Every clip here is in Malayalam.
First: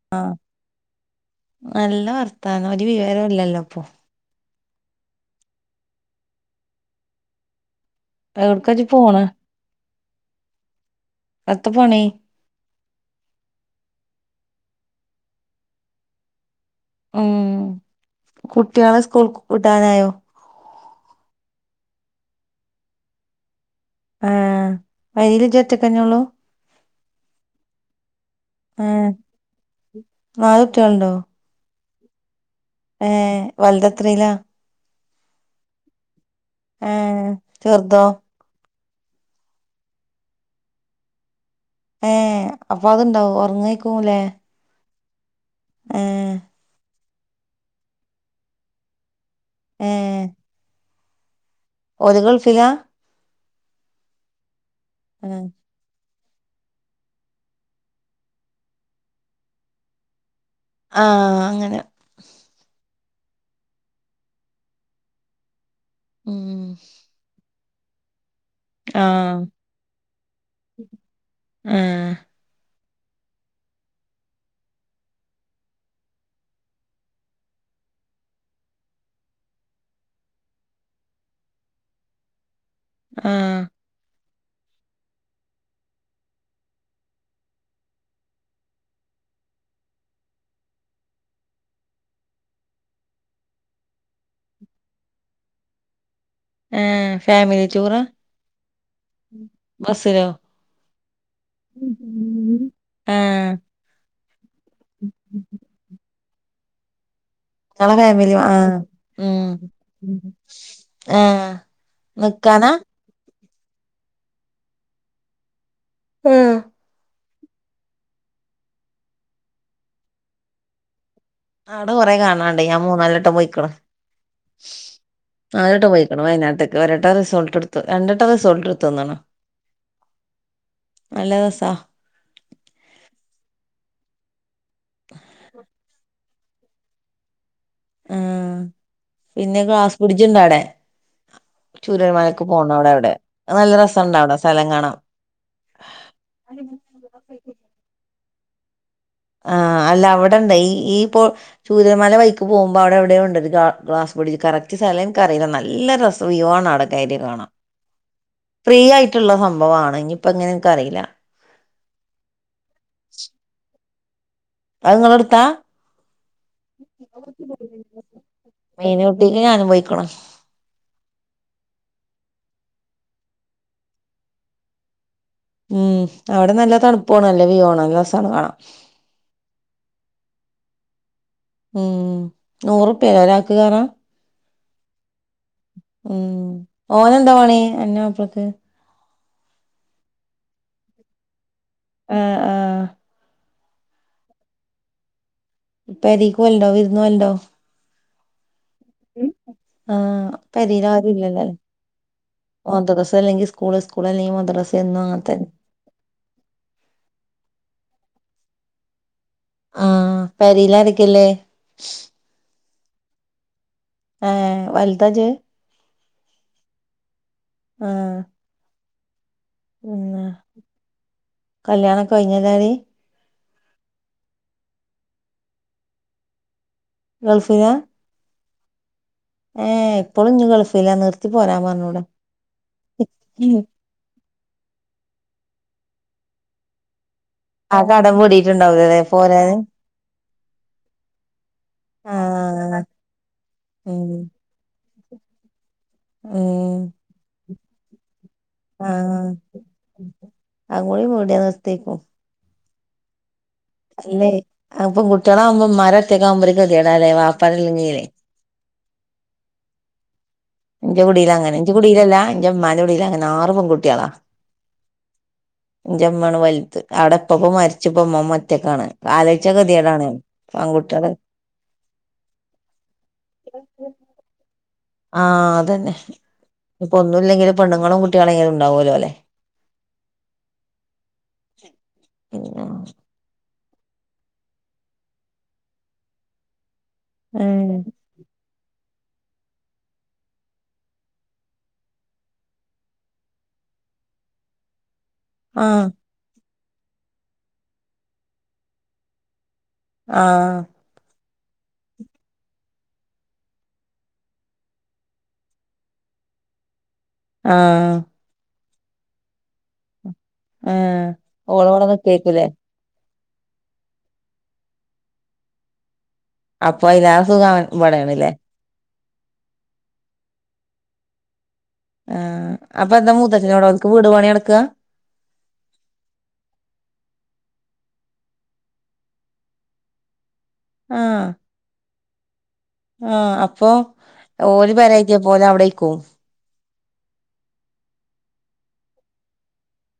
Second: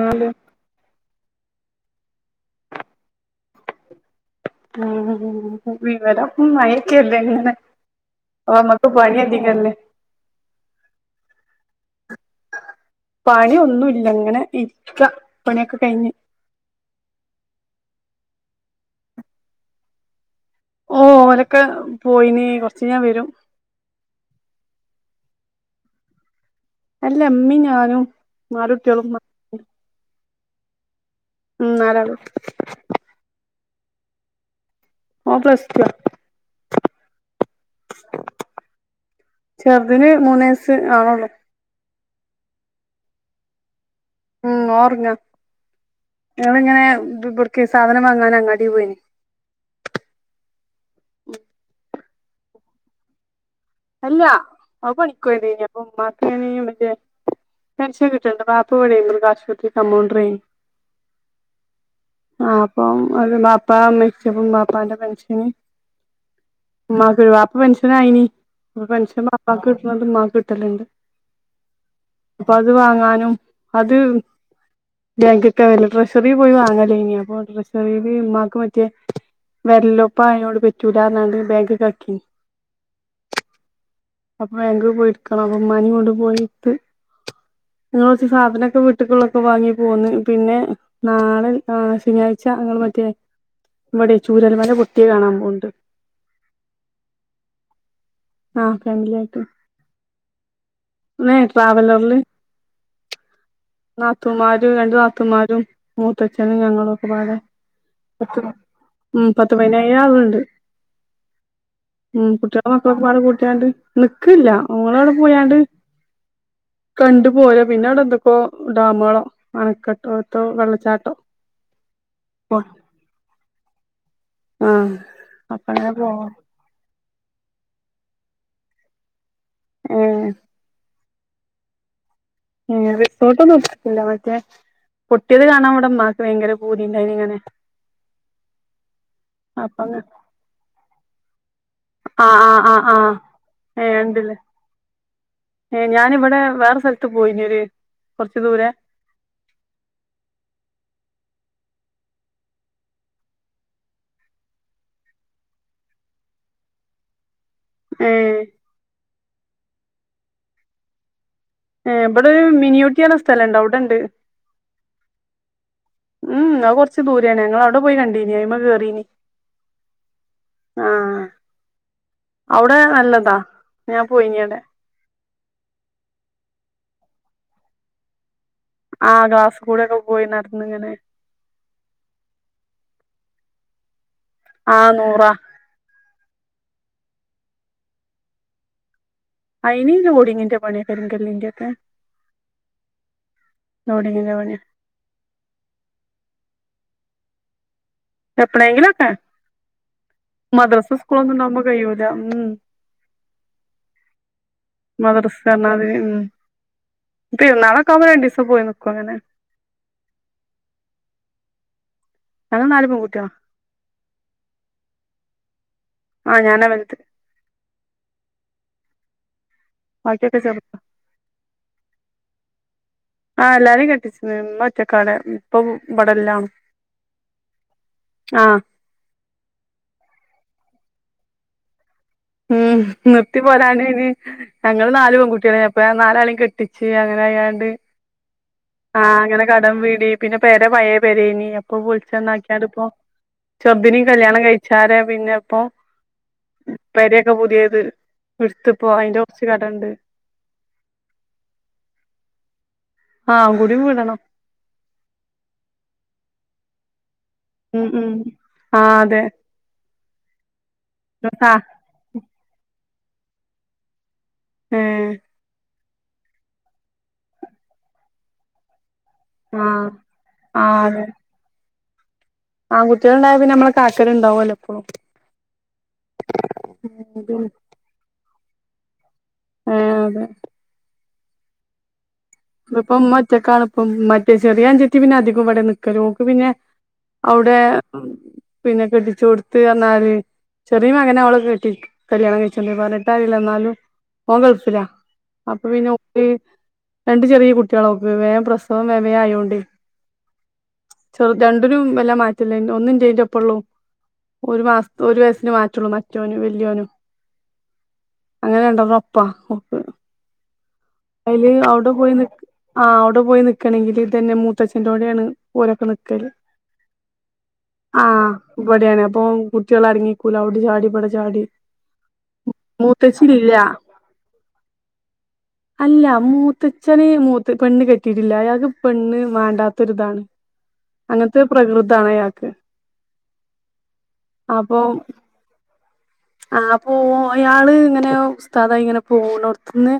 ആലോ ആഹ് നല്ല വർത്താനം ഒര് വിവരുലേല്ലോപ്പോ ഉം വിവരപ്പം മഴേക്കല്ലേ ഇങ്ങനെ ഓ എവിടക്കാ ഇജ്ജ് മ്മക്ക് പണി പോണ് അധികല്ലേ എത്താ പണി പണിയൊന്നുല്ല ഇങ്ങനെ ഇരിക്ക പണിയൊക്കെ കഴിഞ്ഞ് ഉം കുട്ട്യാളെ സ്കൂൾ വിടാനായോ ഓ ഓലോക്കെ പോയിന് കൊറച്ചയിഞ്ഞാ വരും ആ പെരേല് ഇജ്ജോറ്റക്കേനൊള്ളൂ അല്ല ഇമ്മീ ഞാനും നാലുട്ട്യാളും [unintelligible] നാലുട്ട്യാളുണ്ടോ മ്മ് നാലാള് ഏ വല്ത് എത്രേലാ ഓന് പ്ലസ് ടു ഏ ചെറ്തോ ചെറ്തിന് മൂന്ന് വയസ്സ്‌ ആവ്ണോള്ളൂ ഏ അപ്പൊ അത്ണ്ടാവും ഒറങ്ങേക്കുലേ ഞങ്ങള ഇങ്ങനെ [unintelligible] ഇവിടേക്കെ സാധനം വാങ്ങാൻ അങ്ങാട്ടി പോയിന്. ഏ [unintelligible] ഒരേ ഗൾഫ്‌ല. അല്ല അവ ഏഹ് പണിക്കൊയതീനി അപ്പൊ ഉമ്മ ക് അയിന് മറ്റേ പെൻഷൻ കിട്ടണ്ട് വാപ്പ ഇവിടെ മൃഗആശുപത്രി കമ്പൗണ്ടർയിനെ. ആ അങ്ങനെ അപ്പം അത് വാപ്പ മരിച്ചപ്പം ബാപ്പാന്റെ പെന്ഷനെ ഉം പ്പ പെന്ഷനായിനെ. അപ്പൊ പെൻഷൻ ആഹ് വാപ്പാക്ക് കിട്ടണത് ഉമ്മക്ക് കിട്ടലുണ്ട്. ഏഹ് അപ്പ അത് വാങ്ങാനും അത് ബാങ്കിക്കെയാലും ട്രഷറി പോയി വാങ്ങല്ലേ ഇനി അപ്പൊ ട്രഷറിയില് ഉമ്മക്ക് മറ്റേ വല്ലോപ്പായട് പറ്റൂല്ലാന്ന് പറഞ്ഞുകണ്ടേ ബാങ്കിക്ക് ആക്കിനി. ആ അപ്പൊ ബാങ്ക പോയിടുക്കണം അപ്പൊ ഉമ്മാനെ കൊണ്ട് പോയി ഇടത്. [inaudible] നിങ്ങ കുറച്ച് സാധനമൊക്കെ വീട്ടക്കുള്ളൊക്കെ വാങ്ങി പോന്ന്. പിന്നെ നാളെ ഏ ശനിയാഴ്ച ഞങ്ങൾ [unintelligible] [unintelligible] ഇവിടെ ചൂരൽ മല പൊട്ടിയെ കാണാൻ പോണ്ട്. ഏ ഫാമിലി ടൂറ, ആ ഫാമിലി ആയിട്ട് ബസിലോ ഏ ട്രാവലറില് ആ ത്തൂന്മാരും രണ്ടു നാത്തന്മരും മുത്തച്ചനും ഞങ്ങളൊക്കെ പാടെ ഇങ്ങളെ ഫാമിലി പത്ത് ആ ഉം പത്ത് പതിനേഴ് ആളുണ്ട് ആ ഉം കുട്ടികളെ ഒകെപ്പാടെ കൂട്ടിയാണ്ട് നിക്കല്ല ഓള് അവിടെ പോയാണ്ട് ആ [unintelligible] പോയ പിന്നെ അവിടെ എന്തൊക്കോ ഡാമുകളോ, അണക്കെട്ടോത്തോ, വെള്ളച്ചാട്ടോ, ആടെ കൊറ കാണാണ്ട്. ഞാൻ മൂന്നാലിട്ടം പൊയ്ക്കണേ. ആഹ് അപ്പ അങ്ങനെ നാലട്ടാപോയിക്കണം പോവാ വയനാട്ടക്കെ ഒരുവട്ടം റിസെ ർട് എടുത്ത. രണ്ടുവട്ടം റിസോർട് എടുത്ത തോന്നണേ ആ നല്ല രസ ഉം റിസോർട്ട് ഒന്നും ഇടുതിടില്ല. മറ്റേ പൊട്ടിയത് കാണാൻ ഇവിടെ മാ ഭയങ്കര പുതിയിടയിനെ ഇങ്ങനെ ആ പിന്നെ അപ്പ ഗ്ലാസ്‌ അങ്ങ് ബ്രിഡ്ജിടെ അവിടെ. ആഹ് ചുരമലക്ക് ആഹ് ആഹ് പോണടെ ആഹ് അവിടെ. നല്ല രസണ്ട അവിടെ സ്ഥലം കാണാം. ഏ ഞാനിവിടെ വേറെ സ്ഥലത്ത് പോയിനര് കൊറച്ചു ദൂരെ. ആ ആ അല്ല അവിടെ ഉണ്ട് ഈ ഈ ഇപ്പോ ചൂര്യമാല വായിക്ക് പോകുമ്പോ അവിടെ എവിടെയ ഉണ്ട് ഒരു ഗ ഗ്ലാസ് ബ്രിഡ്ജ്. കറക്റ്റ് സ്ഥല എനിക്കറിയില്ല നല്ല [unintelligible] കയറി കാണാം. ഏഹ് ഫ്രീ ആയിട്ടുള്ള സംഭവമാണ് ഇനിയിപ്പോ എങ്ങനെ എനക്ക് അറിയില്ല. ഏ ഇവിടെ മിനിഊട്ടിന്നെ സ്ഥലുണ്ടോ അവിടെണ്ട്. അതേങ്ങളെ അടുത്ത ഉം അത് കൊറച്ചു ദൂരാണ്. ഞങ്ങ അവിടെ പോയി കണ്ടിനി. അതേമ കേറീനി മീനൂട്ടിക്ക് ഞാനും പോയിക്കണ് ആ അവിടെ നല്ലതാ ഞാൻ പോയിഞ്ഞടെ. ഉം അവിടെ നല്ല തണുപ്പന്നെ നല്ല വ്യൂ ആണോ നല്ല സ കാണാം. ആ ഗ്യാസ് കൂടെക്കെ പോയി നടന്ന ഇങ്ങനെ. ഏ നൂറകെ കേറാ. ആ നൂറ. ഉം ഓനെന്താ പണി അന്റെ മാപ്പിളക്ക്. ആയിനീ ലോഡിങ്ങിന്റ് പണി കരിക്കലിന്റെ ഓക്കേ. ആഹ് ആ നോടിരുന്നാ മതി ഇപ്പ പെരീകോവൽണ്ടോ വിരുന്നോവലുണ്ടോ എപ്പളേങ്കിലൊക്കെ ആഹ് പെരീല് ആരുല്ലല്ല കഴിയൂല ഉം മദ്രസ അല്ലെങ്കിൽ സ്കൂള് സ്കൂൾ അല്ലെങ്കിൽ മദ്രസന്ന് മദ്രസ ഉം പെരുന്നാളൊക്കെ ആകുമ്പോ രണ്ടീസം പോയി നിക്കും അങ്ങനെ ആഹ് പെരിലാരക്കേല്ലേ ഞങ്ങൾ നാല് പെൺകുട്ടികളാ. എ വല്താജ് ആഹ് ഞാനാ വല്ത് ആഹ് പിന്നെ ബാക്കിയൊക്കെ ചെറുതാ കല്യാണംക്കെ കഴിഞ്ഞതാനി ആഹ് എല്ലാരിം കെട്ടിച്ചീണ് ഇമ്മ ഒറ്റക്കാടെ ഇപ്പൊ ഇവടെല്ലാണും ഗൾഫിലാ ആഹ് ഏ ഇപ്പോഴും ഇഞ് ഗൾഫ്ല്ലാ നിർത്തി പോരാൻ പറഞ്ഞൂടെ ഉം നിർത്തി പോരാണ് ഇനി ഞങ്ങള് നാല് പെൺകുട്ടികളെ അപ്പ നാലാളേം കെട്ടിച്ച് അങ്ങനെ [unintelligible] ആ കടം വീടീട്ടുണ്ടാവൂലല്ലേ ആഹ് അങ്ങനെ പോരാന് കടം വീടി പിന്നെ പേര പയെ പെരേനി അപ്പൊ പൊളിച്ചന്നാക്കൃണ്ട് ആഹ് ഇപ്പോ ചേർതിനി കല്യാണം കഴിച്ചാരെ പിന്നെ ഇപ്പോ മ് പെരെയൊക്ക പുതിയത് എടുത്തിപ്പോ അയിന്റെ ആഹ് കുറച്ച് കടണ്ട് അങ്ങോടു കൂടിയവസ്തേ പോം ആ കൂടി വീടണം അല്ലെ അ പെൺകുട്ടികളാവുമ്പോ ഉമ്മാര് ഒറ്റക്കാവുമ്പോ ഒരു കേതീടാല്ലേ വാപ്പാരില്ലെങ്കിലേ ആഹ് അതെ എന്ടൊ കുടിൽ ആ അങ്ങനെ എന്ടെ കുടീലല്ല എന്ടെ ഇമ്മാന്റെ കുടിൽ അങ്ങനെ ആറ് പെൺകുട്ടികളാ മ്മ് ഇന്റമ്മാണ് വല്ത് ആടെ ഉപ്പപ്പ മരിച്ച്പോ ഉമ്മമ്മ ഒറ്റക്കാണ്. ആലോയ്ച്ച ആ കെതിടാണ് പെൺകുട്ടിൾ. ആൺകുട്ടിൾണ്ടായാ പിന്നെ നമ്മളെ കാൽക്കൽണ്ടാവുല്ലോ. ആഹ് അതന്നെ ഇപ്പൊ ഒന്നും ഇല്ലെങ്കില് പെണ്ണുങ്ങളും കുട്ടികളെങ്കിലും ഉണ്ടാവല്ലോ അല്ലെ. മ്മ് അതെ. ച്ച. [unintelligible] ഇത്പ്പം ഉമ്മ ഒറ്റക്കാണ്പ്പം മറ്റേ ചെറിയ അഞ്ചത്തി പിന്നെ അധികം ഇവടെ നിക്കല് ഓക്ക് പിന്നെ. അവ്ടെ പിന്നെ കെട്ടിച്ചോട്ത്ത്ർഞ്ഞാല്. ചെറിയ മകനെ അവള് കെട്ടി കല്യാണം കഴിച്ചോണ്ട് പതിനെട്ടായില്ല ന്നാലും ഓൻ ഗൾഫിലാ. അപ്പൊ ആഹ് പിന്നെ ഉപ്പി രണ്ട് ചെറിയ കുട്ടൃള ഓക്ക് വേം പ്രസവം വേ വേം ആയോണ്ട്. ആഹ്. ചെറു രണ്ടിനും വല്ലാ മാറ്റല്ലാ ഒന്ന് ഇന്റേന്റപ്പള്ളും. ഒരു മാസ്ത്ത് ഒരു വയസ്സിന് മാറ്റള്ളൂ മറ്റോനും വല്യോനും. ആഹ്. അങ്ങനെ രണ്ടെർണ്ണം ഒപ്പാ ഓക്ക്. ആഹ് അയിൽ ഓള് ഇവിടെ അവ്ടെ പോയി നി നിക്കേക്കൂല്ലേ ആ ഓ പോയി നിക്കാണെങ്കിൽ ഇതന്നെ മൂത്തച്ചന്റോടെണ് ഓലക്കെ നിക്ക് ക്കല് അപ്പൊ അയിലേറെ സുഖം അവൻ ഇവിടെയാണല്ലേ ആഹ് ഇവടെണ്. പ്പോ കുട്ടൃള് അട്ങ്ങിക്കൂല അവ്ടെ ചാടി ഇബടെ ചാടി. ആഹ് അപ്പൊ എന്താ മൂത്തച്ചി ഇല്ല മൂത്തച്ഛനവടെ ഓൽക്ക് വീട് പണി നട്ക്ക്. ഇല്ല്യാ മൂത്തച്ഛന് മൂത്ത് പെണ്ണ് കെട്ടീട്ടില്ല അയാക്ക് പെണ്ണ് മാണ്ടാത്തൊര്താണ്. അങ്ങൻത്തെ പ്രകൃതാണ് അയാൾക്ക്‌ ആ അപ്പൊ ഓല് പെരേറ്റ്യേപ്പൊ ഓല് അവിടെയ്ക്കും ആഹ് അപ്പോ അയാള്ങ്ങനെ ഉസ്താദായിങ്ങനെ പോവൂണോട്ത്ത്ന്ന്.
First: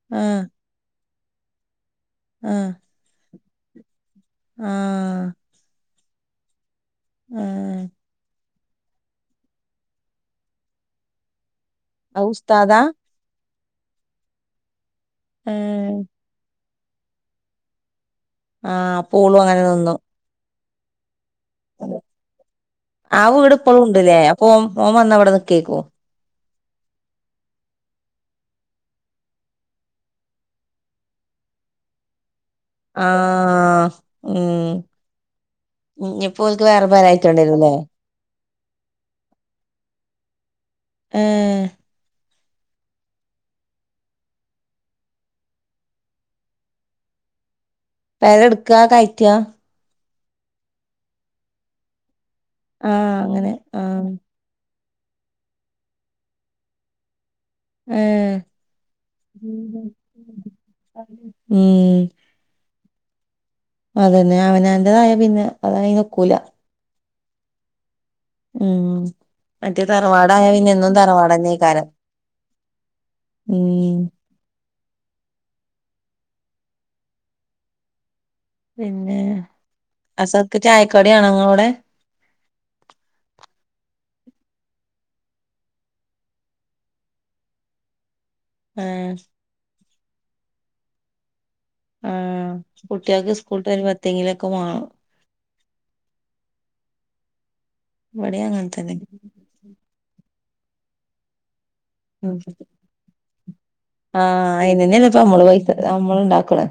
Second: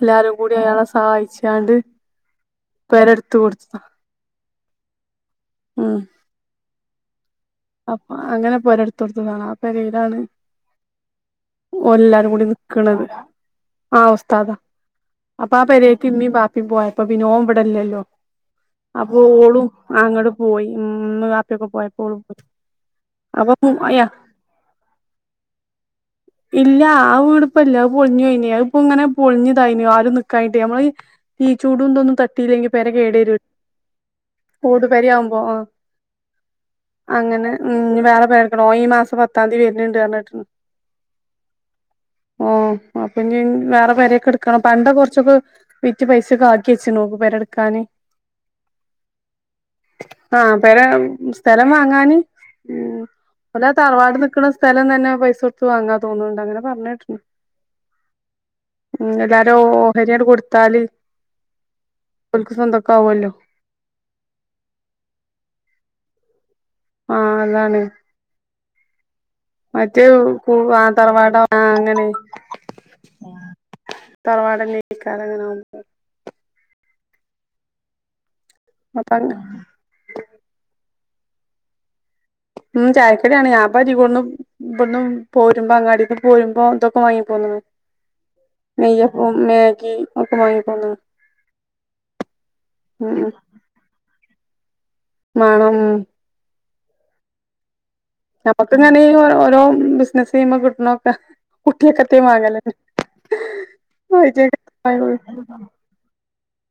എല്ലാരും ആഹ് കൂടി അയാളെ സഹായിച്ചാണ്ട് പെരെട്ത്ത് കൊട്ത്ത. ആ മം ആ അപ്പൊ അങ്ങനെ പൊരെട്ത്ത് കൊട്ത്തതാണ് ആ പെരീലാണ് അത് ഓലെല്ലാരും കൂടി ഉസ്താദാ നിക്ക്ണത് ആ ഉസ്തതാ അപ്പൊ ആ ഏഹ് പെരേക്ക് ഇമ്മിം ബാപ് പോയപ്പോപ്പിന്നെ ഓൻ ഇവടെ ഇല്ലല്ലോ ആഹ് അപ്പൊ അങ്ങനെ ഓളും നിന്നു അങ്ങട്ട് പോയി ഇമ്മിം വാപ്പ്യൊക്കെ പോയപ്പോ ഓളും പോയി ആ വീട് അപ്പൊ ഇപ്പോളൂണ്ട്ലേ അപ്പോൻ ഓൻ വന്ന ഇവടെ നിക്കേയ്ക്കൂ ഇല്ല്യാ ആ വീട്പ്പല്ല്യ അത് പൊൾഞ്ഞൊയ്ഞ്ഞ് അത്പ്പൊങ്ങനെ പൊൾഞ്ഞ്തായിന്ന് ആരും നിക്കായ്റ്റെയ് നമ്മള് ഈ ചൂടുന്തൊന്നും ത ട്ടില്ലെങ്കി പെര കേടര്വയ് ആഹ് ഉം ഓട്പെര്യാവുമ്പോ ആ ഇഞ്ഞിപ്പോ ഓൽക്ക് വേറെ പെര അങ്ങനെ കയറ്റേണ്ടിവരുല്ലേ ഞ്ഞി വേറെ പെരട്ക്കണം ഓൻ ഈമാസം പത്താന്തി വര്ന്ണ്ട്ന്നർഞ്ഞേട്ട് ഏ ആ അപ്പൊഞ്ഞി വേറെ പെരെക്കെട്ക്കണം പണ്ടം കൊറ്ച്ചൊക്കെ വിറ്റ് പൈസൊക്കെ ആക്കി വെച്ച്ണ്ഓന്നു പെരെട്ക്കാന് പെരട്ക്ക്ആ കയറ്റ്ആ? ആ പെര സ്ഥലം വാങ്ങാന് ആഹ് അങ്ങനെ ഒന്നേ ആഹ് തറവാട് നിക്ക്ണ സ് സ്ഥലം തന്നെ പൈസൊട്ത്ത് വാങ്ങാ തോന്ന്ണ്ട് അങ്ങനെ പറഞ്ഞേട്ട്ണ് ഏ എല്ലാരും ഓഹരിയണ്ട് കൊട്ത്താല് ഓൽക്ക് സ്വന്തക്കാവ്വല്ലോ അതെന്നെ അവനാന്റതായാ പിന്നെ അതയിനൊക്കൂല ആ അതാണ് ഉം മറ്റേ തറവാടായ പിന്നെ ആ എന്നും തറവാട് ആ തറവാടന്നേക്കാരം അങ്ങനെ ഉം തറവാടെന്നൈക്കാരങ്ങനാവുമ്പൊ അപ്പ പിന്നേ അസർക്ക് ചായക്കടിയാണോ ഇങ്ങളോടെ ചായക്കടിയാണ് ഞാൻപ്പൊ അരീകോട്ന്ന് ഇബട്ന്ന് പോരുമ്പോ അങ്ങാടീന്ന് പോരുമ്പോ ഇതൊക്കെ വാങ്ങീ ആ [inaudible] ഏഹ് നെയ്യപ്പം മാഗി ഒക്കെ മാങ്ങിക്കൊട്ന്ന്ണ് ആ കുട്ട്യാക്ക് സ്കൂള്ട്ടെരുമ്പൊ എത്തെങ്കിലൊക്കെ വാണം മാണം ഇവടിം അങ്ങൻ തന്നെ ഞമ്മക്ക്ങ്ങനെ ഈ ഓരോ ബിസിനസ്സ് ചെയ്യുമ്പോ കിട്ടണ ഒക്കെ കുട്ട്യാക്ക്‌ എത്തേലും വാങ്ങാലെന്നെ ആ അയിനെന്നേ ല്ലേ പമ്മൾ പ്പമ്മള് പൈസ ഉണ്ടാക്ക്ണ്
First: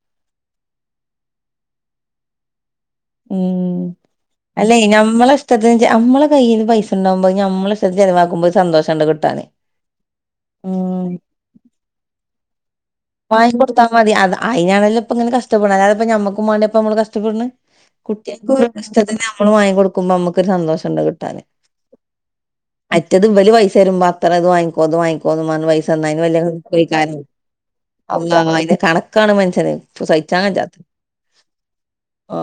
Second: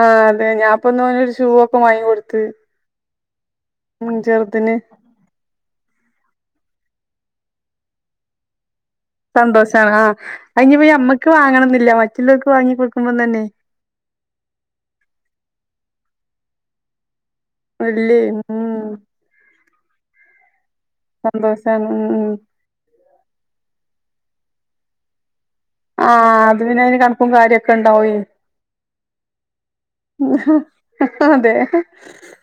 ആ അതെ ഞാപ്പൊന്നോനൊര് ഷൂ ഒക്കെ വാങ്ങിക്കൊട്ത്ത് മം അല്ലെയ് ഞമ്മളെ ഇഷ്ടത്തിന് ചെയ് ഞമ്മളെ കയ്യിൽ പൈസണ്ടാവുമ്പത് നമ്മളിഷ്ടത്ത്ന് ചയലവാക്കുമ്പത് സന്തോഷ സന്തോഷാണ് ആ അയിഞ്ഞിപ്പൊ ഉം ഞമ്മക്ക് വാങ്ങണംന്നില്ല മറ്റുള്ളോർക്ക് വാങ്ങിക്കൊട് വാങ്ങിക്കൊട്ത്താ മതി അത് അയ്നാണല്ലൊപ്പൊങ്ങനെ കഷ്ടപ്പെട്ണ് അല്ലാതെപ്പൊ ഞമ്മക്കുമ്മാണ്ട്യാപ്പൊ നമ്മള് കഷ്ടപ്പെട്ണ് അല്ലേ കുട്ട്യാക്ക് ഓരോര്ത്തരെ ഉം ഇഷ്ടത്ത്ന് നമ്മള് വാങ്ങിക്കൊട്ക്കുമ്പോ നമ്മക്കൊരു സന്തോഷണ്ട് കിട്ടാന് സന്തോഷാണ് ഉം ഉം മറ്റെത് ഇവല് പൈസെരുമ്പോ അത്രത് വാങ്ങിക്കോ ഇത് വാങ്ങിക്കോന്നുംപ പൈസന്ന് അയ്ന് വല്ല്യെ ആഹ് അത് പിന്നെ അയിന് ഇത്വൈകാരം കണക്കും കാര്യൊക്കെ ഇണ്ടാവേ അള്ളാ അയിന്റെ കണക്കാണ് മന്ഷ്യന് ച്ച് സഹിച്ചാൻവെജ്ജാത്ത് അതെ ആ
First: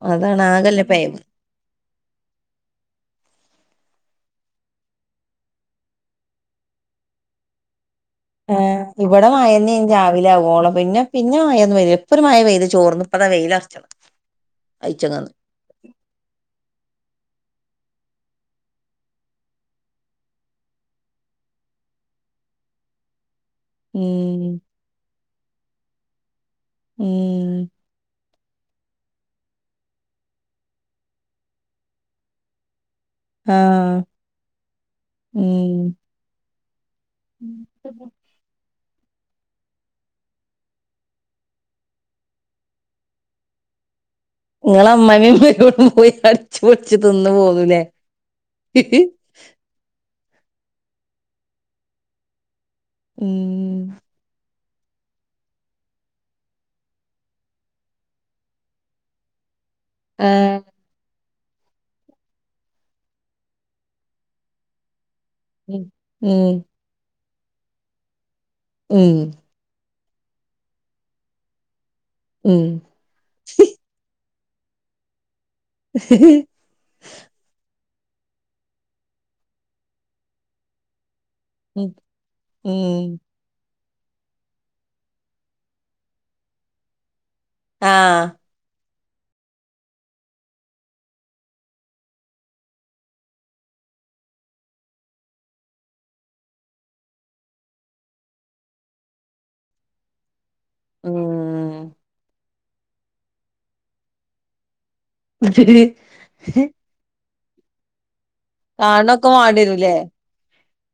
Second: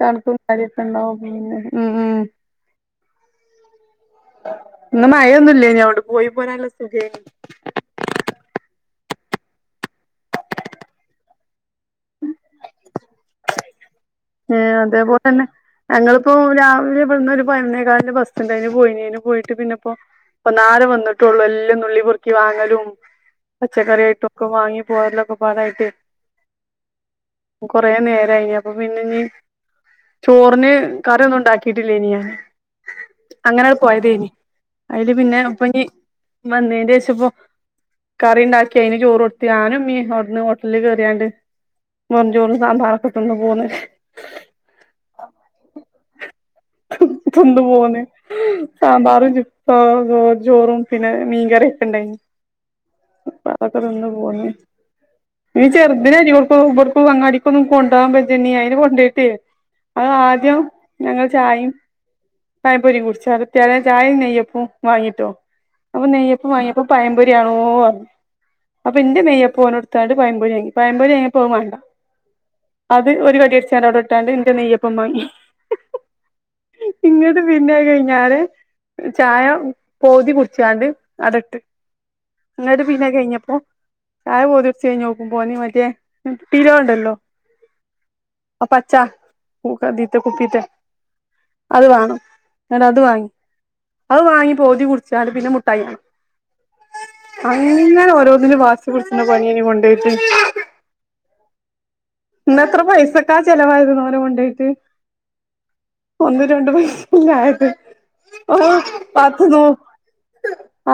കണക്കും കാര്യൊക്കെണ്ടാവും പിന്നെ [inaudible] ഇന്ന് മയൊന്നുല്ലായിനോ അവിടെ പോയി പോരാൻ നല്ല സുഖേന് ഏ ഇവിടെ മായന്നായ്ന് രാവിലാവോള പിന്നെ പിന്നെ മായന്നും പെയ്തില ഇപ്പൊരുമയ പെയ്തു ചോർന്ന് വെയിലർഅച്ചണം ഏ അതേപോലെ തന്നെ ഞങ്ങളിപ്പോ രാവിലെ ഇവിട്ന്നൊരു പ ബസ്ന്റെന് പോയിന് പോയിട്ട് പിന്നെപ്പോ ഇപ്പന്നാരെ വന്നിട്ടേള്ളൂ എല്ലാം നുള്ളി പ്പെർക്കി വാങ്ങലും പച്ചക്കറായിട്ടൊക്കെ ഉം വാങ്ങി പോകതിലൊക്കെ പാടായിട്ട് ഉം കൊറേനേര കഴഞ്ഞപ്പൊ പിന്നെനി ചോറിന് കറിയൊന്നും ഉണ്ടാക്കിട്ടില്ലേയ്നി അങ്ങനാട്ട് ആഹ് പോയതേനി അതില് പിന്നെ ഉം അപ്പനി വന്നേന്റെ പ്പോ കറി ഉണ്ടാക്കിയ്നി ചോറ് കൊടുത്തി ആനും ഉമ്മിം അവിടുന്ന് ഹോട്ടലിൽ കയറിയാണ്ട് മോന് ചോറ് സാമ്പാറൊക്കെത് ന്ന് പോന്ന് നിങ്ങള അമ്മാവി മരുമോളും പോയി അടച്ച്പൊളിച്ചു തിന്നു തിന്ന് പോന്ന്‌ലേ പോന്ന് സാമ്പാറും ജിത്ത ചോറും പിന്നെ മീൻകറൊക്കെ ണ്ടായിന് ഉം അപ്പൊതൊക്കെ തിന്ന് പോന്ന് നീ ചെറുദിനെ ടിക്കും വ്ട്ക് അങ്ങാടിക്കൊന്നും കൊണ്ട നി അയിനെ കൊണ്ടോയിട്ടേ അത് ആദ്യം ആഹ് ഞങ്ങ ചായയും പയപൊരി കുടിച്ച അ തറെ ചായയും നെയ്യപ്പ വാങ്ങിട്ടോ ഉം അപ്പൊ നെയ്യപ്പ ഉം വാങ്ങിയപ്പ പയംമ്പൊരിയാണോ അപ്പൊ എന്റെ ഉം നെയ്യപ്പ നടുത്ത് ത്താണ്ട് പയമ്പൊരിയാങ്ങി പയമ്പോഴി വാങ്ങിപ്പോ ഓന് വാണ്ട ഉം അത് ഒരു കടിയടചാണ്ട് അവിടെട്ടാണ്ട് എന്റെ നെയ്യപ്പംവാങ്ങി ഹ് ഹ് ഞാന് ചായ ഓതി കുടിച്ചാണ്ട് അടട്ട് ഉം ന്ന്ട്ട് ഉം പിന്നത്കഴിഞ്ഞപ്പോ ചായ പോതിച്ചയ്ച്ചഴിഞ്ഞോക്കുമ്പോ ഓന് മറ്റേ ട്ടിലോണ്ടല്ലോ ആ ച്ചാ തീത്തെ കുപ്പീത്തെ അത് വേണം ന്ന്ട്ട് അത് വാങ്ങി അത് വാങ്ങി പോതി കുടിച്ചാണ്ട് പിന്നെ മുട്ടായാണം അങ്ങങ്ങെ ഓരോന്നിനും വാസി പിടിച്ചുന്ന പണിയായ്നു കൊണ്ടോയിട്ട് ഉം... ഇന്നത്ര പൈസക്കെ ചെലവായിന്നോനകൊണ്ടയിട്ട് ഒന്ന് രണ്ട പൈസല്ല ആയത് ഓ കാണൊക്കെ പത്ത്നൂ വാണ്ടിരൂല്ലേ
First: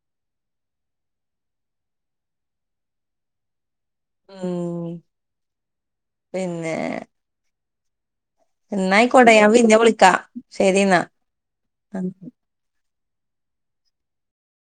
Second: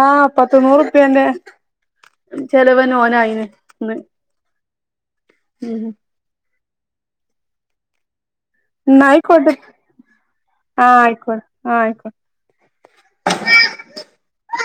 ആ പത്ത് നൂറുപ്യന്റെ ചെലവന്നെ ഓനായിന് ന്ന് ഉം ഉം പിന്നെ ന്നാ ആയ്കോട്ടെ ഞാൻ ന്നായിക്കോട്ടെ പിന്ന വിളിക്കാം ആഹ് ശെരിന്നാ ആയിക്കോട്ടെ ആഹ് ആയിക്കോട്ടെ